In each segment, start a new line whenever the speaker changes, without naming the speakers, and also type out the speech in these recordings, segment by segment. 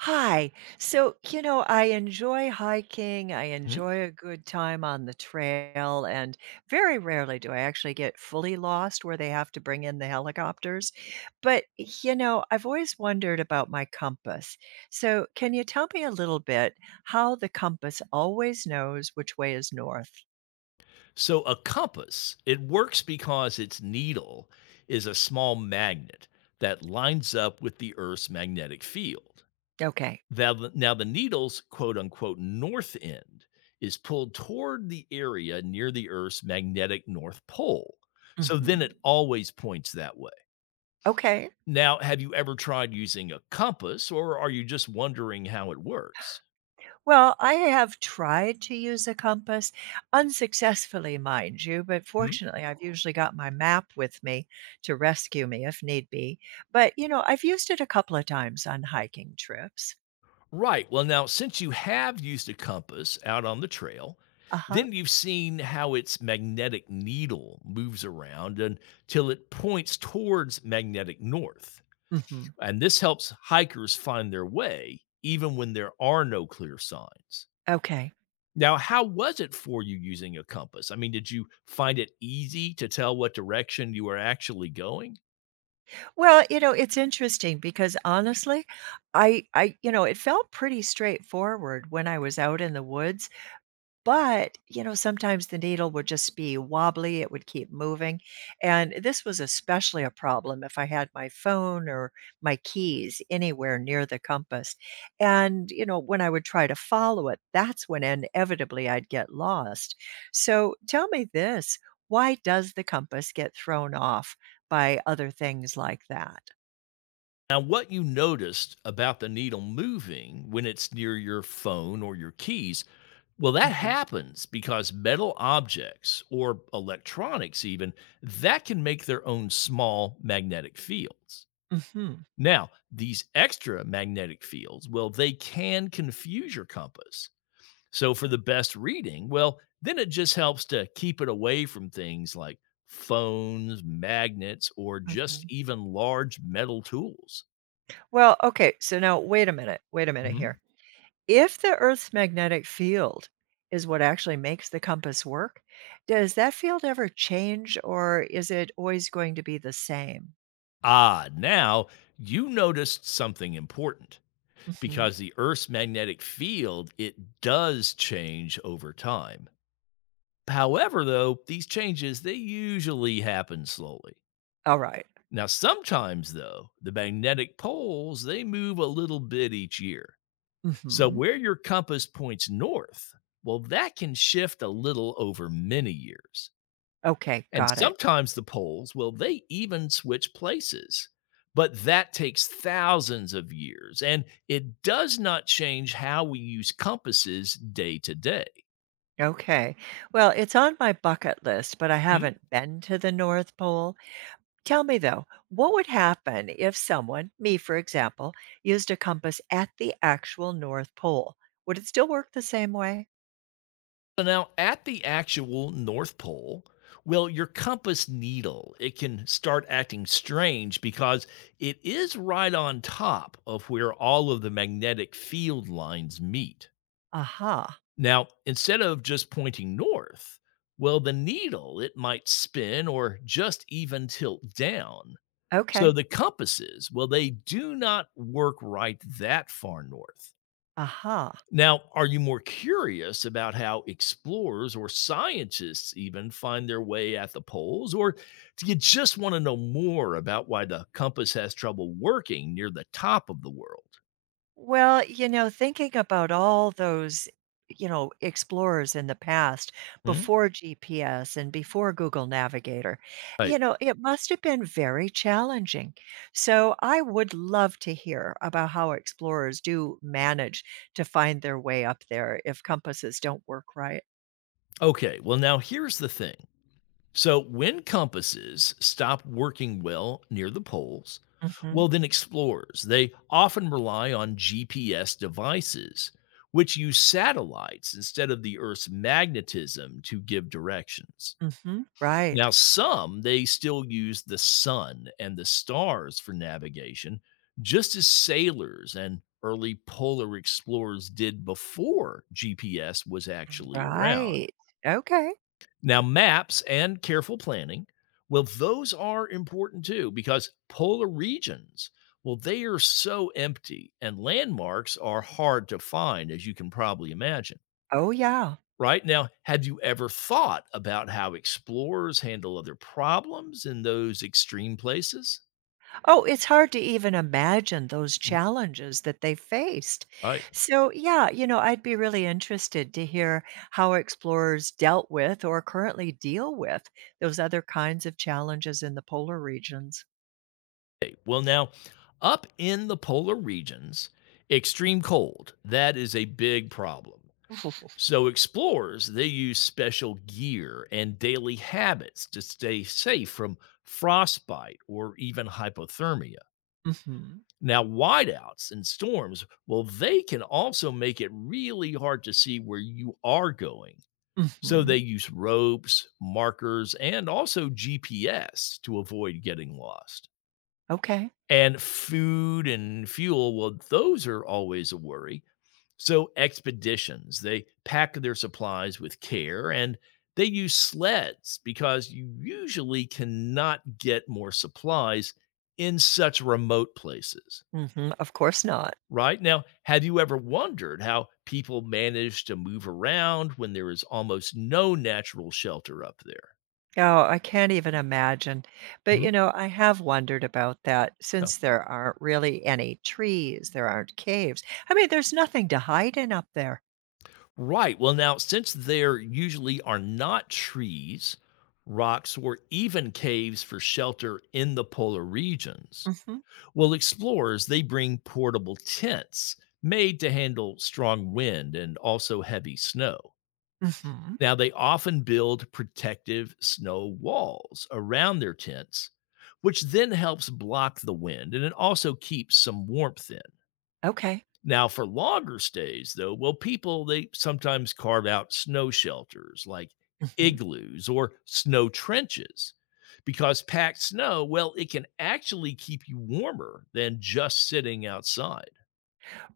Hi. I enjoy hiking. I
Mhm.
enjoy a good time on the trail. And very rarely do I actually get fully lost where they have to bring in the helicopters. I've always wondered about my compass. So, can you tell me a little bit how the compass always knows which way is north?
So a compass, it works because its needle is a small magnet that lines up with the Earth's magnetic field.
Okay.
Now, now the needle's quote unquote north end is pulled toward the area near the Earth's magnetic north pole. So
Hmm.
then it always points that way.
Okay.
Now, have you ever tried using a compass, or are you just wondering how it works?
Well, I have tried to use a compass, unsuccessfully, mind you, but fortunately, I've usually got my map with me to rescue me if need be. I've used it a couple of times on hiking trips.
Right. Well, now, since you have used a compass out on the trail,
Uh huh.
then you've seen how its magnetic needle moves around until it points towards magnetic north.
Hmm.
And this helps hikers find their way even when there are no clear signs.
Okay.
Now, how was it for you using a compass? I mean, did you find it easy to tell what direction you were actually going?
Well, it's interesting because honestly, I it felt pretty straightforward when I was out in the woods. Sometimes the needle would just be wobbly, it would keep moving, and this was especially a problem if I had my phone or my keys anywhere near the compass, and, when I would try to follow it, that's when inevitably I'd get lost. So, tell me this, why does the compass get thrown off by other things like that?
Now, what you noticed about the needle moving when it's near your phone or your keys, well, that
Mhm.
happens because metal objects or electronics, even, that can make their own small magnetic fields.
Mhm.
Now, these extra magnetic fields, well, they can confuse your compass. So, for the best reading, well, then it just helps to keep it away from things like phones, magnets, or just
Mhm.
even large metal tools.
Well, okay, so now wait a minute here.
Mhm.
If the Earth's magnetic field is what actually makes the compass work, does that field ever change or is it always going to be the same?
Ah, now you noticed something important,
Mhm.
because the Earth's magnetic field, it does change over time. However, though, these changes, they usually happen slowly.
All right.
Now, sometimes though, the magnetic poles, they move a little bit each year. So
Mhm.
where your compass points north, well that can shift a little over many years.
Okay,
And
got it.
sometimes the poles, well, they even switch places. But that takes thousands of years, and it does not change how we use compasses day to day.
Okay. Well, it's on my bucket list, but I
Mhm.
haven't been to the North Pole. Tell me though, what would happen if someone, me for example, used a compass at the actual North Pole? Would it still work the same way?
So now, at the actual North Pole, well, your compass needle, it can start acting strange because it is right on top of where all of the magnetic field lines meet.
Aha.
Now, instead of just pointing north, well, the needle, it might spin or just even tilt down. So
Okay.
the compasses, well, they do not work right that far north.
Aha.
Now, are you more curious about how explorers or scientists even find their way at the poles? Or do you just want to know more about why the compass has trouble working near the top of the world?
Well, thinking about all those, explorers in the past
Hmm?
before GPS and before Google Navigator,
Right.
it must have been very challenging. So I would love to hear about how explorers do manage to find their way up there if compasses don't work right.
Okay. Well, now here's the thing. So when compasses stop working well near the poles,
Mhm.
well, then explorers, they often rely on GPS devices, which use satellites instead of the Earth's magnetism to give directions.
Mhm. Right.
Now, some, they still use the sun and the stars for navigation, just as sailors and early polar explorers did before GPS was actually around.
Right. Okay.
Now, maps and careful planning, well, those are important too because polar regions, well, they are so empty and landmarks are hard to find, as you can probably imagine,
Oh, yeah.
right? Now, have you ever thought about how explorers handle other problems in those extreme places?
Oh, it's hard to even imagine those
Mhm.
challenges that they faced.
Right.
So, yeah, I'd be really interested to hear how explorers dealt with or currently deal with those other kinds of challenges in the polar regions.
Okay. Well, now, up in the polar regions, extreme cold, that is a big problem. So, explorers, they use special gear and daily habits to stay safe from frostbite or even hypothermia.
Mhm.
Now, whiteouts and storms, well, they can also make it really hard to see where you are going. So, they
Mhm.
use ropes, markers, and also GPS to avoid getting lost.
Okay.
And food and fuel, well, those are always a worry, so, expeditions, they pack their supplies with care, and they use sleds because you usually cannot get more supplies in such remote places.
Mhm. Of course not.
Right, now, have you ever wondered how people manage to move around when there is almost no natural shelter up there?
Oh, I can't even imagine.
Mhm.
I have wondered about that
No.
since there aren't really any trees, there aren't caves. I mean, there's nothing to hide in up there.
Right. Well, now, since there usually are not trees, rocks, or even caves for shelter in the polar regions,
Mhm.
well, explorers, they bring portable tents made to handle strong wind and also heavy snow.
Mhm.
Now, they often build protective snow walls around their tents, which then helps block the wind and it also keeps some warmth in.
Okay.
Now, for longer stays, though, well, people, they sometimes carve out snow shelters like
Mhm.
igloos or snow trenches because packed snow, well, it can actually keep you warmer than just sitting outside.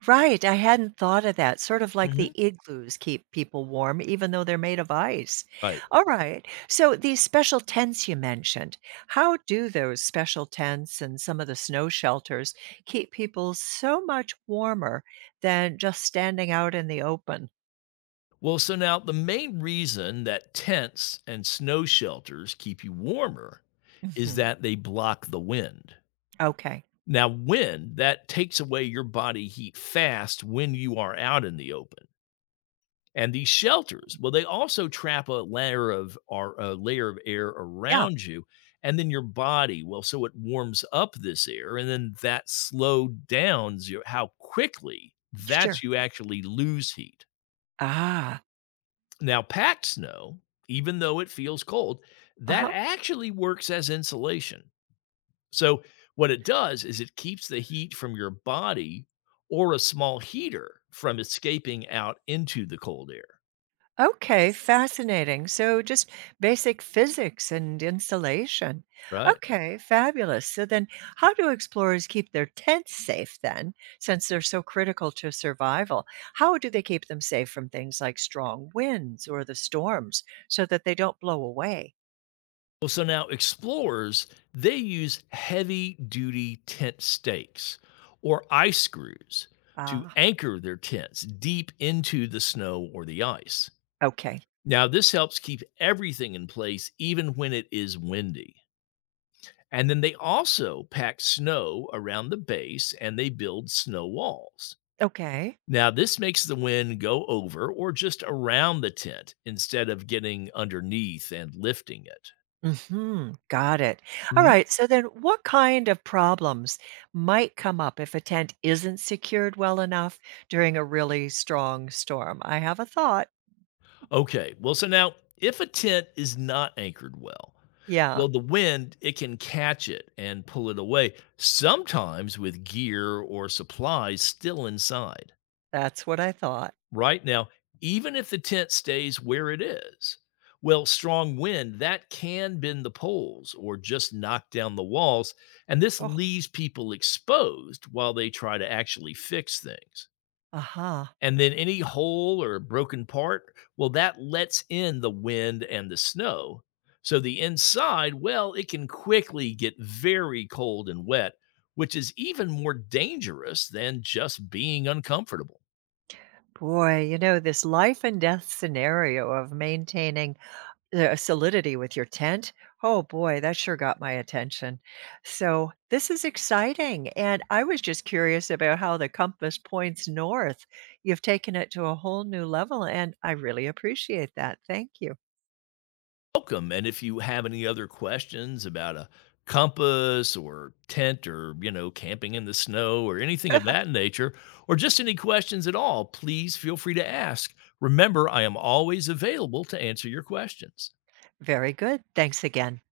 Right, I hadn't thought of that, sort of like the
Hmm.
igloos keep people warm even though they're made of ice.
Right.
All right, so these special tents you mentioned, how do those special tents and some of the snow shelters keep people so much warmer than just standing out in the open?
Well, so now the main reason that tents and snow shelters keep you warmer is
Mhm.
that they block the wind.
Okay.
Now, wind that takes away your body heat fast when you are out in the open. And these shelters, well, they also trap a layer of air
Yeah,
around you, and then your body, well, so it warms up this air, and then that slow downs your how quickly that
sure.
you actually lose heat.
Ah,
Now, packed snow, even though it feels cold, that
uh-huh.
actually works as insulation. So what it does is it keeps the heat from your body or a small heater from escaping out into the cold air,
Okay, fascinating. So just basic physics and insulation.
right?
Okay, fabulous. So then how do explorers keep their tents safe then, since they're so critical to survival? How do they keep them safe from things like strong winds or the storms so that they don't blow away?
Well, so now explorers, they use heavy duty tent stakes or ice screws to
Ah,
anchor their tents deep into the snow or the ice.
okay.
Now, this helps keep everything in place even when it is windy. And then they also pack snow around the base and they build snow walls.
Okay.
Now, this makes the wind go over or just around the tent instead of getting underneath and lifting it.
Mhm, got it. Alright, so then what kind of problems might come up if a tent isn't secured well enough during a really strong storm? I have a thought.
Okay. Well, so now if a tent is not anchored well,
Yeah,
well, the wind, it can catch it and pull it away, sometimes with gear or supplies still inside.
that's what I thought.
Right, now, even if the tent stays where it is, well, strong wind, that can bend the poles or just knock down the walls. And this
Oh,
leaves people exposed while they try to actually fix things.
aha!
And then any hole or broken part, well, that lets in the wind and the snow. So the inside, well, it can quickly get very cold and wet, which is even more dangerous than just being uncomfortable.
Boy, this life and death scenario of maintaining the solidity with your tent, oh boy, that sure got my attention. So this is exciting, and I was just curious about how the compass points north. You've taken it to a whole new level, and I really appreciate that. Thank you.
Welcome. And if you have any other questions about a compass or tent or, you know, camping in the snow or anything of that nature, or just any questions at all, please feel free to ask. Remember, I am always available to answer your questions.
Very good. Thanks again.